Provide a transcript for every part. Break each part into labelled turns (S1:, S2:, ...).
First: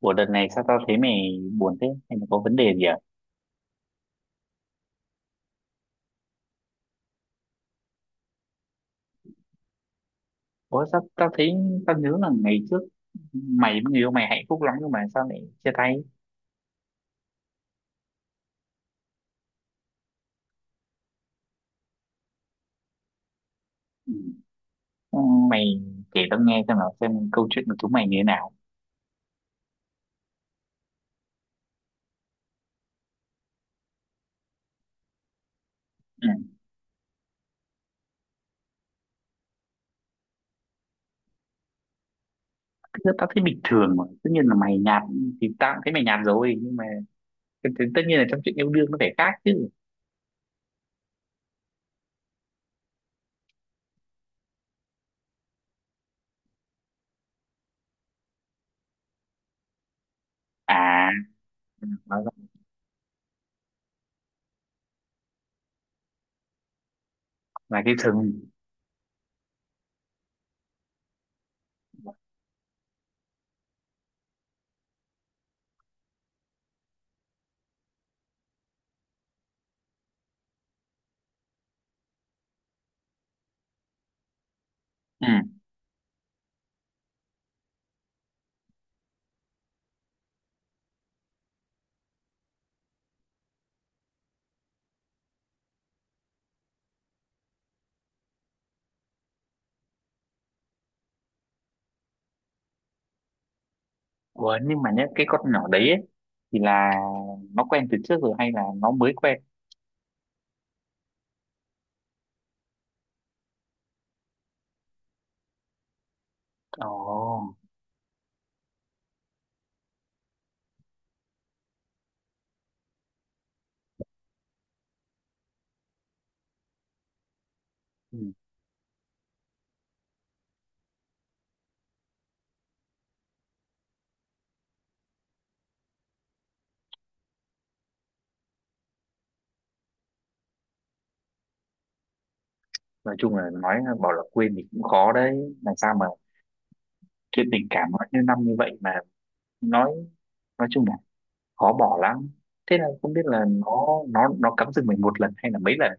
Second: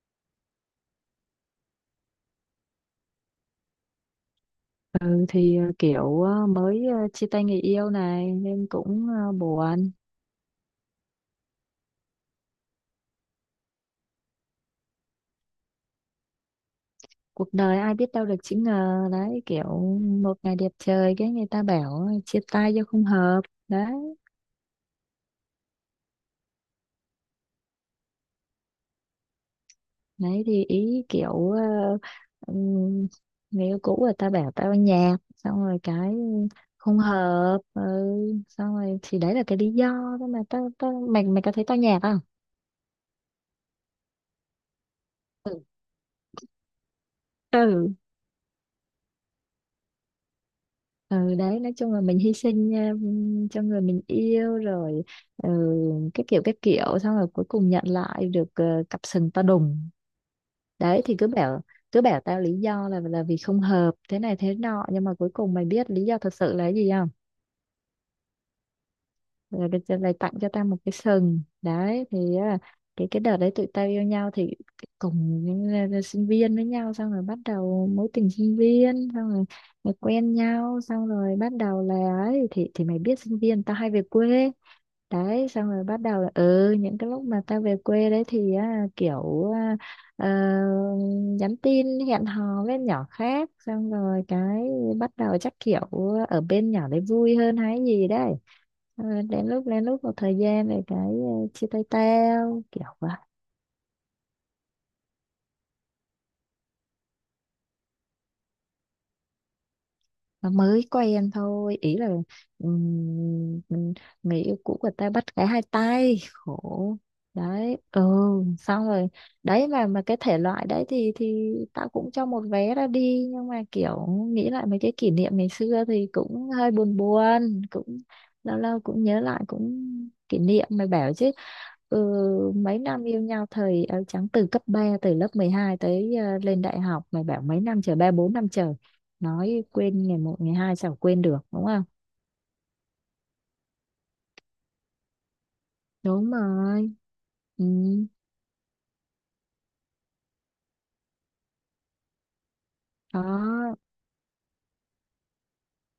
S1: Ủa, đợt này sao tao thấy mày buồn thế? Hay là có vấn đề gì à?
S2: Ừ thì kiểu mới chia tay người yêu này nên cũng buồn.
S1: Ủa, sao tao thấy tao nhớ là ngày trước mày với người yêu mày hạnh phúc lắm nhưng mà sao lại chia tay?
S2: Cuộc đời ai biết đâu được chữ ngờ đấy, kiểu một ngày đẹp trời cái người ta bảo chia tay do không hợp
S1: Ừ.
S2: đấy.
S1: Ừ, mày kể tao nghe xem nào, xem câu chuyện của chúng mày như thế nào.
S2: Đấy thì ý kiểu ừm, người yêu cũ người ta bảo tao nhạt, xong rồi cái
S1: Ừ.
S2: không hợp. Ừ, xong rồi thì đấy là cái lý do thôi, mà tao tao mày mày có thấy tao nhạt không?
S1: Thực ra tao thấy bình thường mà. Tất nhiên là mày nhạt thì tao cũng thấy mày nhạt rồi, nhưng mà
S2: Ừ.
S1: tất nhiên là trong chuyện yêu đương nó phải khác chứ.
S2: Ừ đấy, nói chung là mình hy sinh cho người mình yêu rồi. Ừ, cái kiểu xong rồi cuối cùng nhận lại được cặp sừng to đùng. Đấy
S1: À,
S2: thì cứ bảo
S1: là,
S2: tao lý do là vì không hợp thế này thế nọ, nhưng mà cuối cùng mày biết lý do thật sự là cái gì?
S1: là cái thừng.
S2: Rồi được rồi lại tặng cho tao một cái sừng. Đấy thì cái đợt đấy tụi tao yêu nhau thì cùng những, sinh viên với nhau, xong rồi bắt đầu mối tình sinh viên. Xong rồi, rồi quen nhau xong rồi bắt đầu là ấy, thì mày biết sinh viên tao hay về quê.
S1: Ừ.
S2: Đấy, xong rồi bắt đầu là ừ, những cái lúc mà tao về quê đấy thì á, kiểu ờ, nhắn tin hẹn hò với nhỏ khác, xong rồi cái bắt đầu chắc kiểu ở bên nhỏ đấy vui hơn hay gì đấy. Ờ, đến lúc một thời gian rồi cái chia tay tao kiểu vậy.
S1: Ủa, nhưng mà nhá, cái con nhỏ đấy ấy, thì là nó quen từ trước rồi hay là nó mới quen?
S2: Nó mới quen thôi, ý là mình, người yêu cũ của ta bắt cái hai tay
S1: Ồ.
S2: khổ đấy. Ừ, xong rồi đấy, mà cái thể loại đấy thì tao cũng cho một vé ra đi, nhưng mà kiểu nghĩ lại mấy cái kỷ niệm ngày xưa thì cũng hơi buồn buồn, cũng lâu lâu cũng nhớ lại, cũng kỷ niệm mày bảo chứ. Ừ, mấy năm yêu nhau thời áo trắng, từ cấp 3, từ lớp 12 tới lên đại học, mày bảo mấy năm trời, 3-4 năm trời, nói quên ngày một ngày hai sao quên được, đúng không?
S1: Nói chung là bảo là quên thì cũng khó đấy, làm sao mà
S2: Đúng rồi.
S1: chuyện
S2: Ừ.
S1: tình cảm nó như năm như vậy mà. Nói nói chung là khó bỏ lắm. Thế là không biết là
S2: Đó
S1: nó cắm rừng mình một lần hay là mấy lần.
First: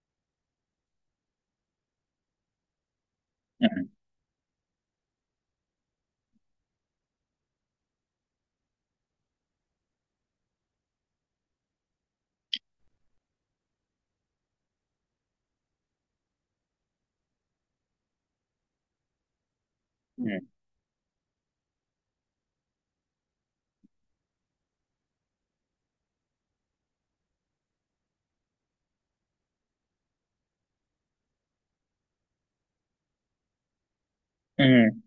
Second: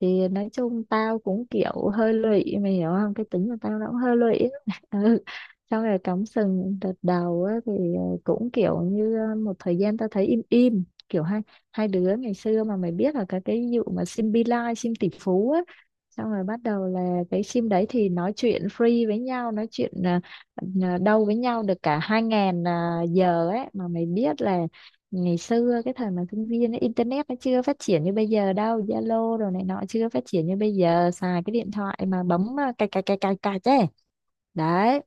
S2: thì nói chung tao cũng kiểu hơi lụy, mày hiểu không, cái tính của tao
S1: Ừ.
S2: nó cũng hơi lụy á. Ừ. Xong rồi cắm sừng đợt đầu á, thì cũng kiểu như một thời gian tao thấy im im, kiểu hai hai đứa ngày xưa mà mày biết là cái vụ mà sim Bi Lai, sim tỷ phú á. Xong rồi bắt đầu là cái sim đấy thì nói chuyện free với nhau, nói chuyện
S1: Ừ.
S2: đâu với nhau được cả 2.000 giờ ấy. Mà mày biết là ngày xưa cái thời mà sinh viên ấy, internet nó chưa phát triển như bây giờ đâu, Zalo rồi này nọ chưa phát triển như bây giờ, xài cái điện thoại mà bấm cài cài cài cài cài chứ.
S1: Ừ.
S2: Đấy,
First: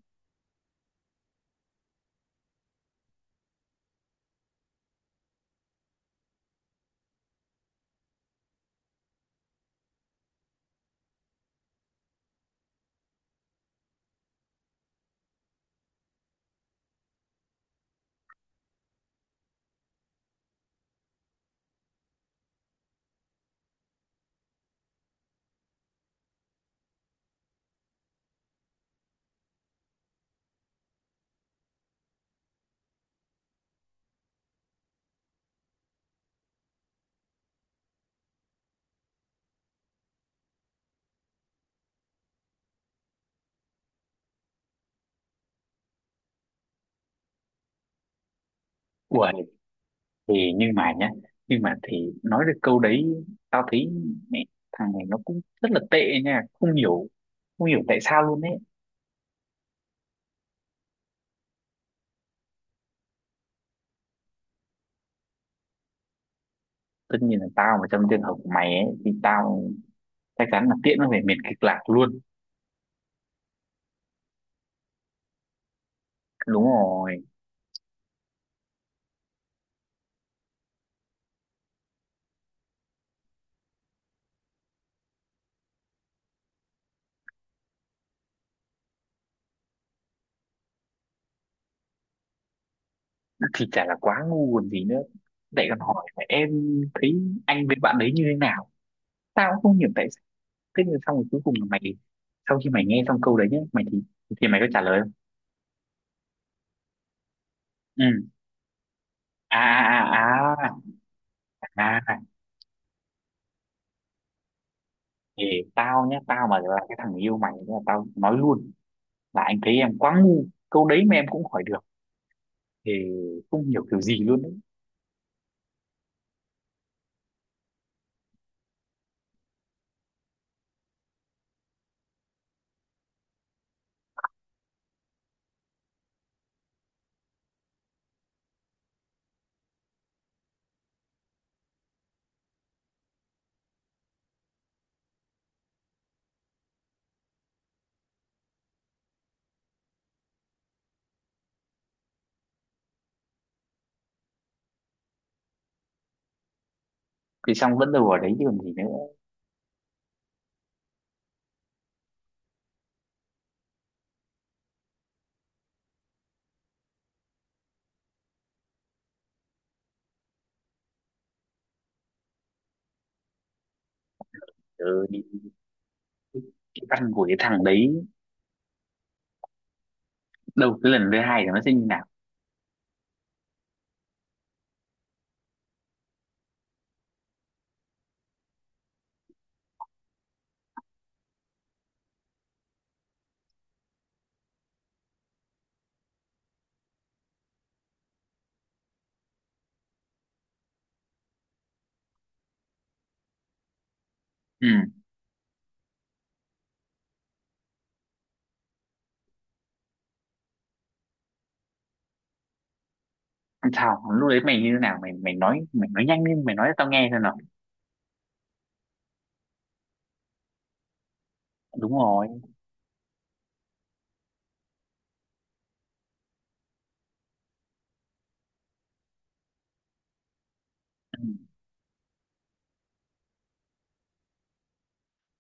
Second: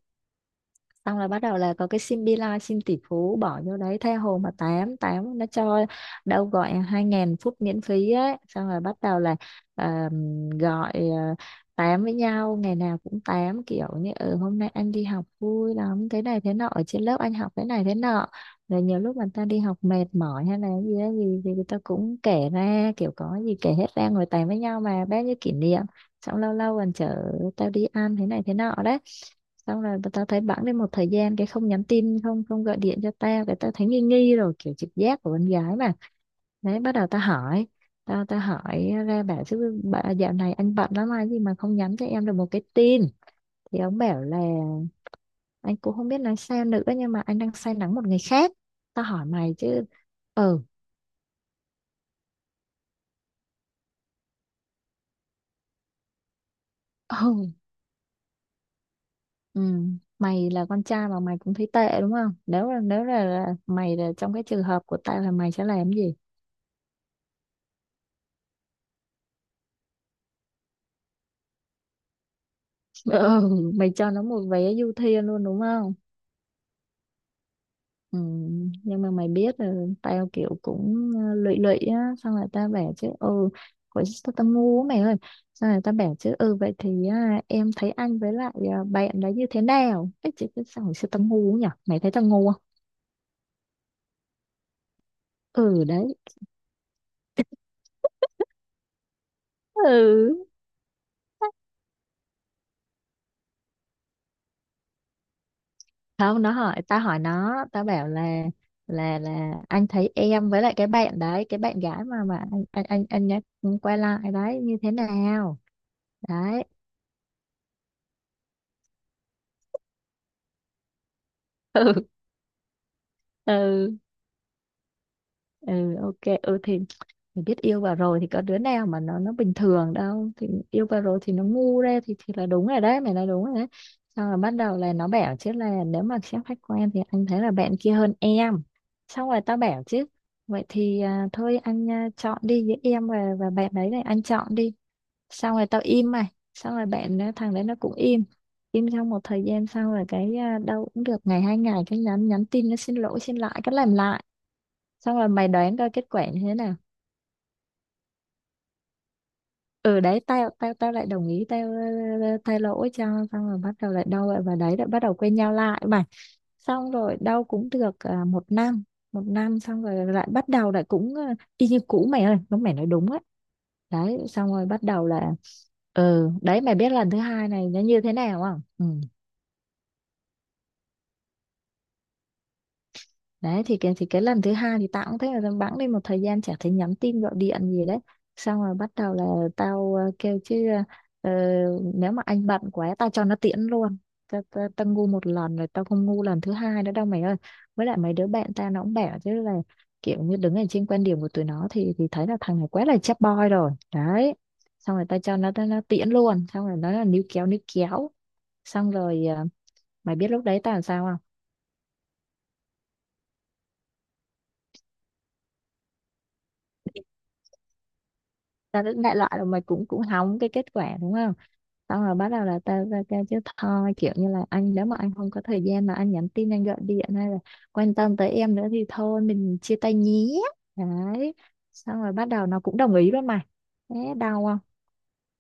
S2: xong là bắt đầu là có cái sim Beeline, sim tỷ phú bỏ vô đấy tha hồ mà tám tám nó cho đâu gọi 2.000 phút miễn phí ấy, xong rồi bắt đầu là à, gọi tám với nhau, ngày nào cũng tám kiểu như ừ hôm nay anh đi học vui lắm thế này thế nọ, ở trên lớp anh học thế này thế nọ. Rồi nhiều lúc người ta đi học mệt mỏi hay là cái gì đó gì thì người ta cũng kể ra, kiểu có gì kể hết ra, ngồi tám với nhau mà bao nhiêu kỷ niệm. Xong lâu lâu còn chở tao đi ăn thế này thế nọ đấy. Xong rồi tao thấy bẵng đi một thời gian cái không nhắn tin, không không gọi điện cho tao, cái tao thấy nghi nghi rồi, kiểu trực giác của con gái mà. Đấy bắt đầu tao hỏi, tao tao hỏi ra bảo chứ: bà, dạo này anh bận lắm hay gì mà không nhắn cho em được một cái tin? Thì ông bảo là anh cũng không biết nói sao nữa, nhưng mà anh đang say nắng một người khác. Tao hỏi
S1: Uầy,
S2: mày chứ.
S1: thì
S2: ờ
S1: nhưng mà thì nói được câu đấy, tao thấy mẹ, thằng này nó cũng rất là tệ nha. Không hiểu,
S2: ừ,
S1: không hiểu tại sao luôn ấy.
S2: ừ, mày là con trai mà mày cũng thấy tệ đúng không? Nếu là mày là trong cái trường hợp của tao là mày sẽ làm gì?
S1: Tất nhiên là tao mà trong trường hợp của mày ấy thì tao chắc chắn là tiễn nó về miền kịch lạc luôn.
S2: Ừ, mày cho nó một vé du thuyền luôn đúng không?
S1: Đúng rồi.
S2: Ừ, nhưng mà mày biết là tao kiểu cũng lụy lụy á. Xong rồi tao bảo chứ ừ, hồi tao tao ngu á mày ơi. Xong rồi tao bảo chứ ừ vậy thì em thấy anh với lại bạn đó như thế nào? Cái chị cứ, xong rồi xưa tao ngu nhỉ? Mày thấy tao ngu không?
S1: Thì chả là quá ngu còn gì nữa, lại còn
S2: Ừ
S1: hỏi
S2: đấy.
S1: là em thấy anh với bạn đấy như thế nào. Tao cũng không hiểu tại sao.
S2: Ừ.
S1: Thế nhưng xong rồi cuối cùng là mày, sau khi mày nghe xong câu đấy nhé, mày thì mày có trả lời không?
S2: Không, nó hỏi tao hỏi nó, tao bảo
S1: Ừ.
S2: là là
S1: À,
S2: là anh thấy
S1: à,
S2: em với
S1: à,
S2: lại cái bạn đấy, cái bạn
S1: à, à,
S2: gái
S1: à.
S2: mà anh nhắc quay lại đấy như thế
S1: Thì
S2: nào?
S1: tao nhé, tao mà
S2: Đấy,
S1: là cái thằng yêu mày là tao nói luôn là anh thấy em quá ngu, câu đấy mà em cũng hỏi được thì không hiểu
S2: ừ.
S1: kiểu gì luôn đấy.
S2: Ừ, ok, ừ thì mình biết yêu vào rồi thì có đứa nào mà nó bình thường đâu, thì yêu vào rồi thì nó ngu ra, thì là đúng rồi đấy, mày nói đúng rồi đấy. Xong rồi bắt đầu là nó bảo chứ là nếu mà xét khách quan thì anh thấy là bạn kia hơn em. Xong rồi tao bảo chứ vậy thì thôi anh chọn đi, với em và bạn đấy này anh chọn đi. Xong rồi tao im mày, xong rồi bạn thằng đấy nó cũng im, im trong một thời gian sau rồi cái đâu cũng được ngày hai ngày, cái nhắn nhắn tin nó xin lỗi xin lại cái làm lại. Xong rồi mày đoán coi kết quả như thế nào.
S1: Thì xong vẫn đâu ở đấy chứ còn gì nữa.
S2: Ừ đấy, tao tao tao lại đồng ý, tao thay lỗi cho. Xong rồi bắt đầu lại đâu lại vào đấy, lại bắt đầu quen nhau lại mà. Xong rồi đâu cũng được một năm, một năm xong rồi lại bắt đầu lại cũng y như cũ mày ơi, nó mày nói đúng á. Đấy xong rồi bắt
S1: Ừ,
S2: đầu
S1: thì
S2: là. Ừ đấy, mày
S1: cái
S2: biết lần
S1: văn
S2: thứ
S1: của cái
S2: hai
S1: thằng
S2: này nó
S1: đấy,
S2: như thế nào không? Ừ,
S1: đâu, cái lần thứ hai thì nó sẽ như nào?
S2: đấy thì cái lần thứ hai thì tao cũng thấy là tao bẵng đi một thời gian chả thấy nhắn tin gọi điện gì đấy. Xong rồi bắt đầu là tao kêu chứ ờ, nếu mà anh bận quá tao cho nó tiễn luôn. Tao ngu một lần rồi, tao không ngu lần thứ hai nữa đâu mày ơi. Với lại mấy đứa bạn tao nó cũng bảo chứ là kiểu như đứng ở trên quan điểm của tụi nó thì thấy là thằng này quá là chap boy rồi đấy. Xong
S1: Ừ.
S2: rồi tao cho nó tiễn luôn, xong rồi nó là níu kéo níu kéo. Xong rồi mày biết lúc đấy tao làm sao không?
S1: Sao lúc đấy mày như thế nào? Mày mày nói, mày nói nhanh lên, mày nói cho tao nghe xem nào.
S2: Ta đến đại loại là mày cũng cũng hỏng cái kết quả đúng không.
S1: Đúng
S2: Xong rồi
S1: rồi.
S2: bắt đầu là ta ra kêu chứ thôi kiểu như là anh, nếu mà anh không có thời gian mà anh nhắn tin anh gọi điện hay là quan tâm tới em nữa thì thôi mình chia tay nhé.
S1: Ừ.
S2: Đấy xong rồi bắt đầu nó cũng đồng ý luôn mày, thế đau không?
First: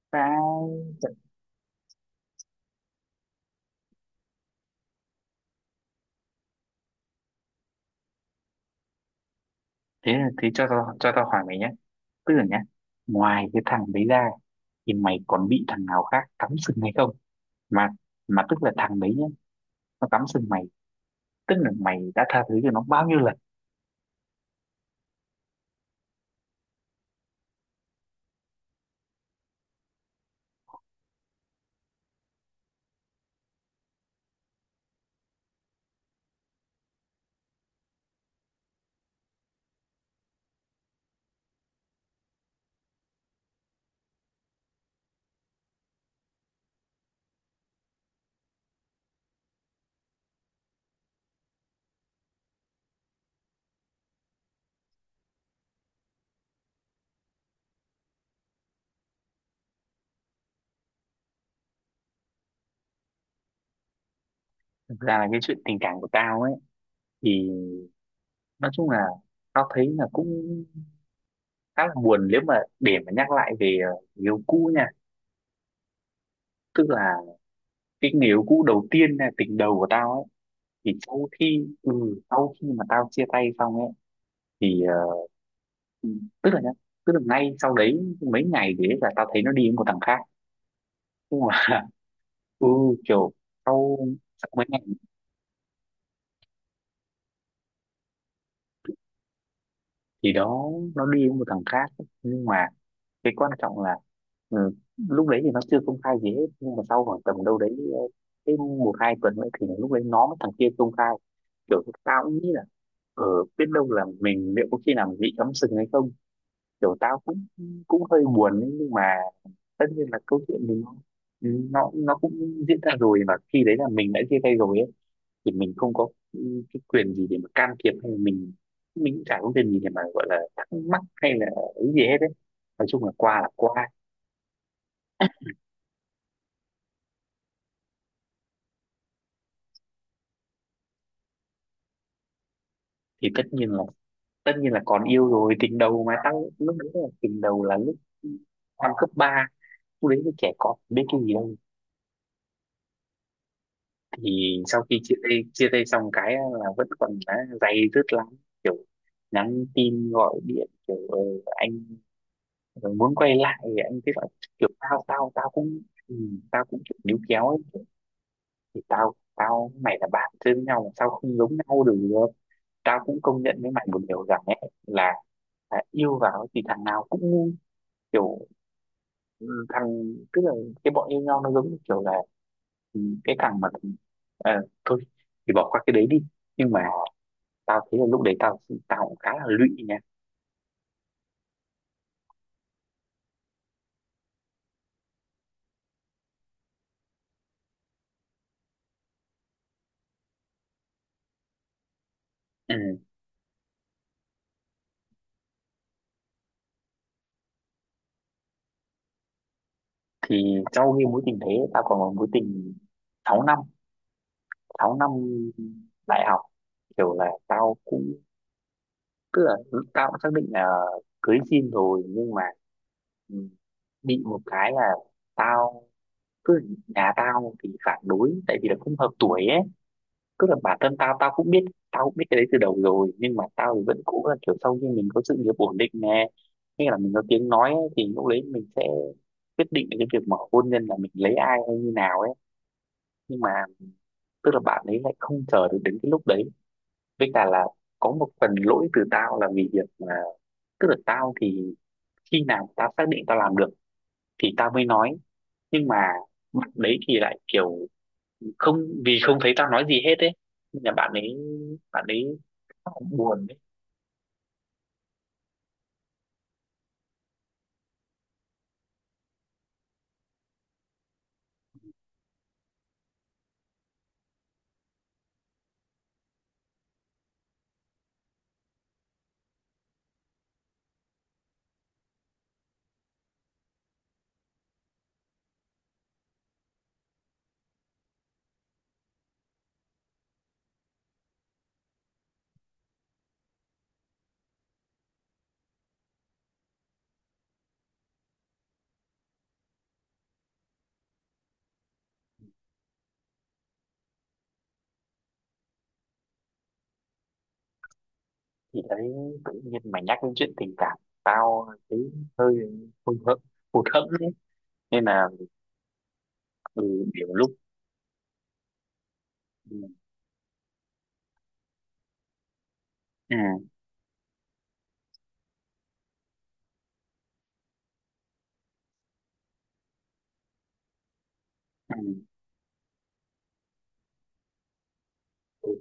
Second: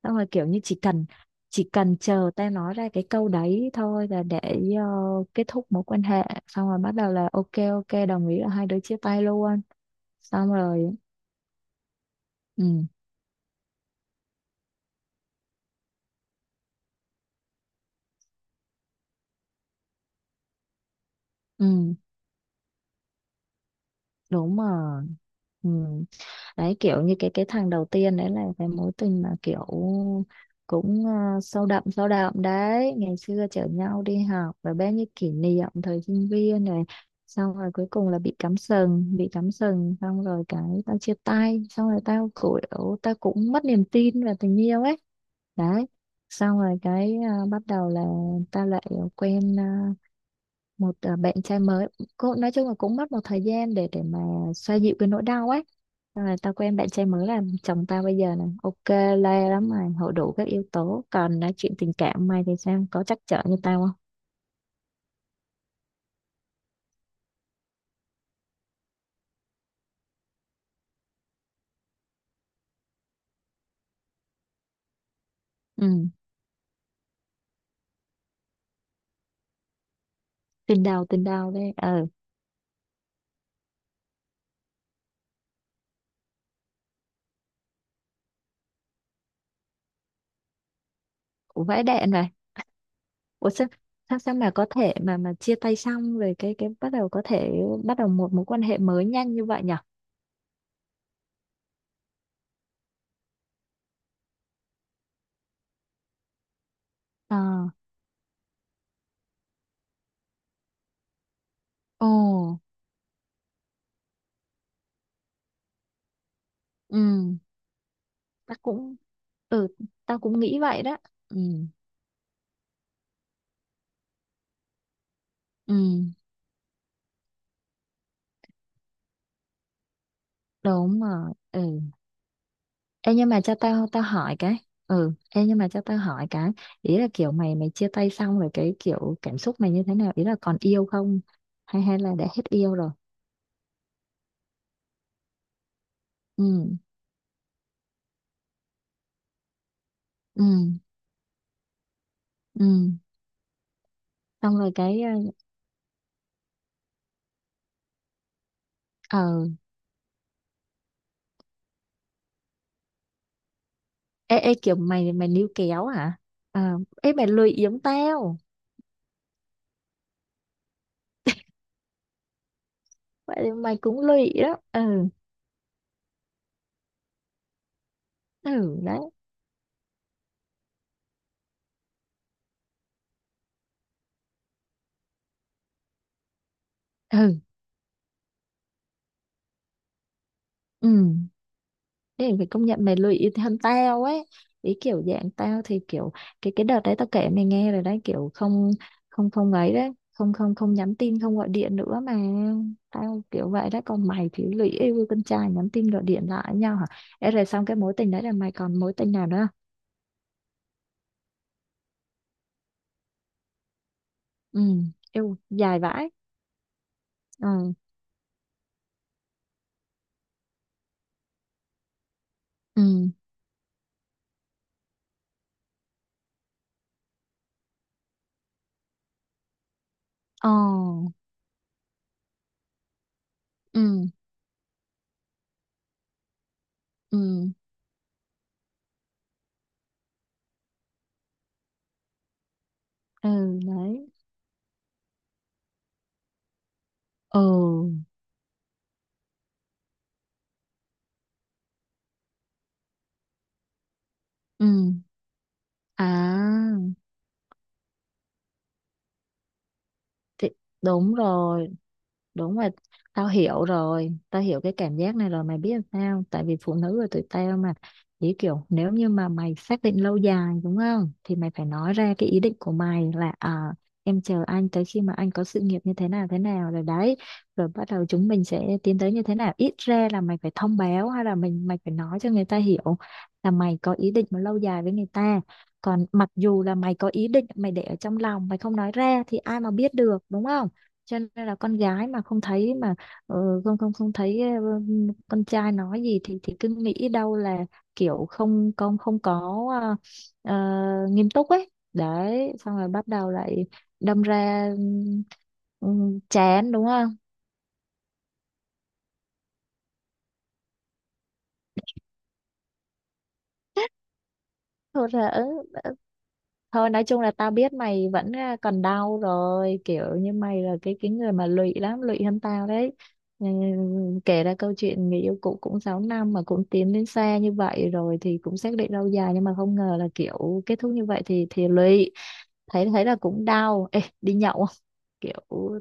S2: Xong rồi kiểu như chỉ
S1: Tao-
S2: cần chỉ cần chờ ta nói ra cái câu đấy thôi là để ờ, kết thúc mối quan hệ, xong rồi bắt đầu là ok ok đồng ý là hai đứa chia tay luôn.
S1: Thế,
S2: Xong
S1: cho
S2: rồi.
S1: tao cho tao hỏi mày nhé, tức là nhé,
S2: Ừ,
S1: ngoài cái thằng đấy ra thì mày còn bị thằng nào khác cắm sừng hay không, mà mà tức là thằng đấy nhé, nó cắm sừng mày, tức là
S2: ừ
S1: mày đã tha thứ cho nó bao nhiêu lần?
S2: đúng rồi. Ừ. Đấy kiểu như cái thằng đầu tiên đấy là cái mối tình mà kiểu cũng sâu đậm đấy, ngày xưa chở nhau đi học và bao nhiêu kỷ niệm thời sinh viên này. Xong rồi cuối cùng là bị cắm sừng, bị cắm sừng xong rồi cái tao chia tay, xong rồi tao kiểu tao cũng mất niềm tin vào tình yêu ấy. Đấy xong rồi cái bắt đầu là tao lại quen một bạn trai mới. Cô, nói chung là cũng mất một thời gian để mà xoa dịu cái nỗi đau ấy. Xong rồi tao quen bạn trai mới là chồng tao bây giờ này, ok le lắm mày, hội đủ các yếu tố. Còn nói chuyện tình cảm mày thì sao, có trắc trở như tao không?
S1: Thực ra là cái chuyện tình cảm của tao ấy thì nói chung là tao thấy là cũng khá là buồn, nếu mà để mà nhắc lại về người yêu cũ nha.
S2: Ừ,
S1: Tức là cái người yêu cũ đầu tiên là tình đầu của tao ấy, thì
S2: tình đầu đấy. Ờ.
S1: sau khi mà tao chia tay xong ấy thì ờ, tức là nhá, tức là ngay sau đấy mấy ngày thì ấy là tao thấy nó đi với một thằng khác nhưng mà
S2: Ừ. Vãi đạn này.
S1: ừ, kiểu
S2: Ủa sao,
S1: sau
S2: sao
S1: sau
S2: mà
S1: mấy
S2: có
S1: ngày
S2: thể mà chia tay xong rồi cái bắt đầu có thể bắt đầu một mối quan hệ mới nhanh như vậy nhở?
S1: thì đó nó đi với một thằng khác, nhưng mà cái quan trọng là ừ, lúc đấy thì nó chưa công khai gì hết, nhưng mà sau khoảng tầm
S2: Ờ.
S1: đâu đấy ờ, cái một hai tuần nữa thì lúc đấy nó với thằng kia công khai. Kiểu
S2: Ồ.
S1: tao cũng nghĩ là ở biết đâu là mình liệu có khi nào mình bị cắm sừng hay không. Kiểu
S2: Ừ,
S1: tao cũng cũng hơi
S2: tao
S1: buồn ấy, nhưng
S2: cũng,
S1: mà
S2: ừ
S1: tất nhiên là
S2: tao
S1: câu
S2: cũng
S1: chuyện
S2: nghĩ
S1: thì
S2: vậy
S1: nó
S2: đó. Ừ,
S1: nó nó cũng diễn ra rồi, và khi đấy là mình đã chia tay rồi ấy thì
S2: ừ.
S1: mình không có cái quyền gì để mà can thiệp, hay là mình cũng chả có quyền gì để mà gọi là thắc mắc
S2: Đúng rồi.
S1: hay là
S2: Ừ.
S1: cái gì hết đấy. Nói chung là
S2: Ê, nhưng
S1: qua
S2: mà
S1: là
S2: cho
S1: qua.
S2: tao tao hỏi cái. Ừ, ê, nhưng mà cho tao hỏi cái. Ý là kiểu mày mày chia tay xong rồi cái kiểu cảm xúc mày như thế nào? Ý là còn yêu không? Hay hay là đã hết yêu rồi?
S1: Thì tất nhiên là còn yêu rồi, tình đầu mà, tao
S2: Ừ.
S1: lúc đấy là tình đầu là lúc năm cấp ba, lúc đấy là
S2: Ừ.
S1: trẻ con biết cái gì đâu.
S2: Ừ.
S1: Thì
S2: Xong rồi
S1: sau khi
S2: cái
S1: chia tay chia tay xong cái là vẫn còn đã day dứt lắm, kiểu
S2: ờ.
S1: nhắn tin gọi điện kiểu anh muốn quay lại thì anh cứ bảo.
S2: ê, ê
S1: Kiểu
S2: kiểu
S1: tao
S2: mày mày
S1: tao
S2: níu
S1: tao cũng
S2: kéo
S1: ừ,
S2: hả?
S1: tao
S2: À,
S1: cũng kiểu
S2: ê
S1: níu
S2: mày
S1: kéo
S2: lười
S1: ấy
S2: yếm
S1: kiểu,
S2: tao.
S1: thì tao tao mày là bạn chơi với nhau mà, sao không giống nhau được. Tao cũng công
S2: Vậy
S1: nhận với
S2: mày
S1: mày một
S2: cũng
S1: điều
S2: lười
S1: rằng
S2: đó.
S1: ấy,
S2: Ừ.
S1: là, là yêu vào thì thằng nào cũng ngu, kiểu
S2: Ừ đấy.
S1: ừ, thằng, tức là cái bọn yêu nhau nó giống như kiểu là ừ, cái thằng mà ờ, thôi thì bỏ qua cái đấy đi. Nhưng mà
S2: Ừ.
S1: tao thấy là lúc đấy tao tao cũng khá là lụy nha.
S2: Ừ. Thế thì phải công nhận mày lụy hơn tao ấy, ý kiểu dạng tao thì kiểu cái đợt đấy tao kể mày nghe rồi đấy, kiểu không không không ấy đấy, không không không nhắn tin không gọi điện nữa mà.
S1: Ừ.
S2: Tao kiểu vậy đấy, còn mày thì lụy yêu con trai nhắn tin gọi điện lại với nhau hả? Ê, rồi xong cái mối tình đấy là mày còn mối tình nào nữa không?
S1: Thì sau khi mối tình đấy tao còn một mối tình 6 năm.
S2: Ừ,
S1: 6 năm.
S2: yêu dài vãi.
S1: Đại học. Kiểu là
S2: Ừ,
S1: tao cũng tức là tao cũng xác định là cưới xin rồi, nhưng mà
S2: ừ,
S1: ừ, bị một cái là tao cứ nhà tao thì phản đối tại vì là không hợp tuổi ấy, tức
S2: ờ,
S1: là bản thân tao tao cũng biết, tao cũng biết cái đấy từ đầu rồi, nhưng mà tao thì
S2: ừ,
S1: vẫn cố gắng kiểu sau khi mình có sự nghiệp ổn định nè, hay là mình
S2: ừ,
S1: có tiếng nói ấy, thì lúc đấy mình sẽ quyết định cái việc mở hôn nhân là mình lấy ai hay như nào ấy. Nhưng mà
S2: ừ đấy,
S1: tức là bạn ấy lại không chờ được đến cái lúc đấy, với cả là
S2: ừ,
S1: có một phần lỗi từ tao là vì việc là tức là tao thì khi nào tao xác định tao làm được thì
S2: ừ.
S1: tao mới nói, nhưng mà bạn
S2: À
S1: đấy thì lại kiểu không, vì không thấy tao nói gì hết ấy.
S2: thì
S1: Nên là bạn
S2: đúng
S1: ấy
S2: rồi,
S1: bạn ấy
S2: đúng rồi,
S1: khá là
S2: tao
S1: buồn ấy.
S2: hiểu rồi, tao hiểu cái cảm giác này rồi, mày biết làm sao, tại vì phụ nữ là tụi tao mà, chỉ kiểu nếu như mà mày xác định lâu dài đúng không thì mày phải nói ra cái ý định của mày là em chờ anh tới khi mà anh có sự nghiệp như thế nào rồi đấy, rồi bắt đầu chúng mình sẽ tiến tới như thế nào. Ít ra là mày phải thông báo hay là mày phải nói cho người ta hiểu là mày có ý định mà lâu dài với người ta. Còn mặc dù là mày có ý định mày để ở trong lòng mày không nói ra thì ai mà biết được đúng không? Cho nên là con gái mà không thấy mà không không không thấy con trai nói gì thì cứ nghĩ đâu là kiểu không không không có ờ, nghiêm túc ấy đấy, xong rồi bắt đầu lại đâm ra chán đúng không?
S1: Thì đấy, tự nhiên mày nhắc đến chuyện tình cảm, tao thấy hơi hụt hẫng, hụt hẫng đấy. Nên
S2: Thôi
S1: là
S2: là ừ, ừ. Thôi nói
S1: ừ,
S2: chung
S1: kiểu
S2: là
S1: lúc,
S2: tao biết mày vẫn còn đau
S1: ừ,
S2: rồi, kiểu như mày là cái người mà lụy lắm, lụy hơn tao đấy.
S1: ừ,
S2: Ừ, kể ra câu chuyện người yêu cũ cũng 6 năm mà cũng tiến đến xa như vậy rồi thì cũng xác định lâu dài, nhưng mà không ngờ là kiểu kết thúc như vậy thì lụy,
S1: ừ,
S2: thấy thấy là cũng đau. Ê đi nhậu, kiểu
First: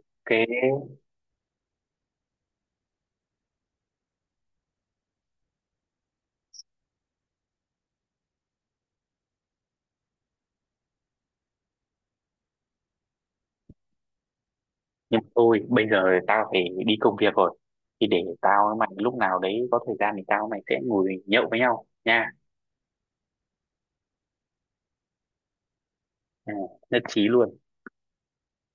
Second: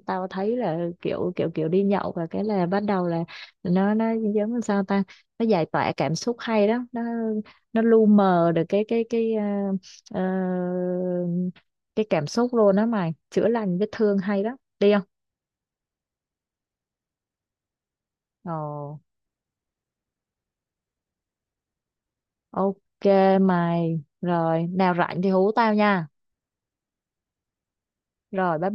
S2: tao thấy là
S1: ok.
S2: kiểu kiểu kiểu đi nhậu và cái là bắt đầu là nó giống như sao ta, nó giải tỏa cảm xúc hay đó, nó lu mờ được cái ờ, cái cảm xúc luôn đó mày, chữa lành vết thương hay đó, đi không?
S1: Nhưng mà thôi, bây giờ tao phải đi công việc rồi, thì để
S2: Ồ,
S1: tao với mày lúc nào đấy có thời gian thì tao với mày sẽ ngồi nhậu với nhau nha.
S2: ok mày, rồi nào rảnh thì hú tao nha,
S1: Ừ, nhất trí luôn.
S2: rồi bye bye.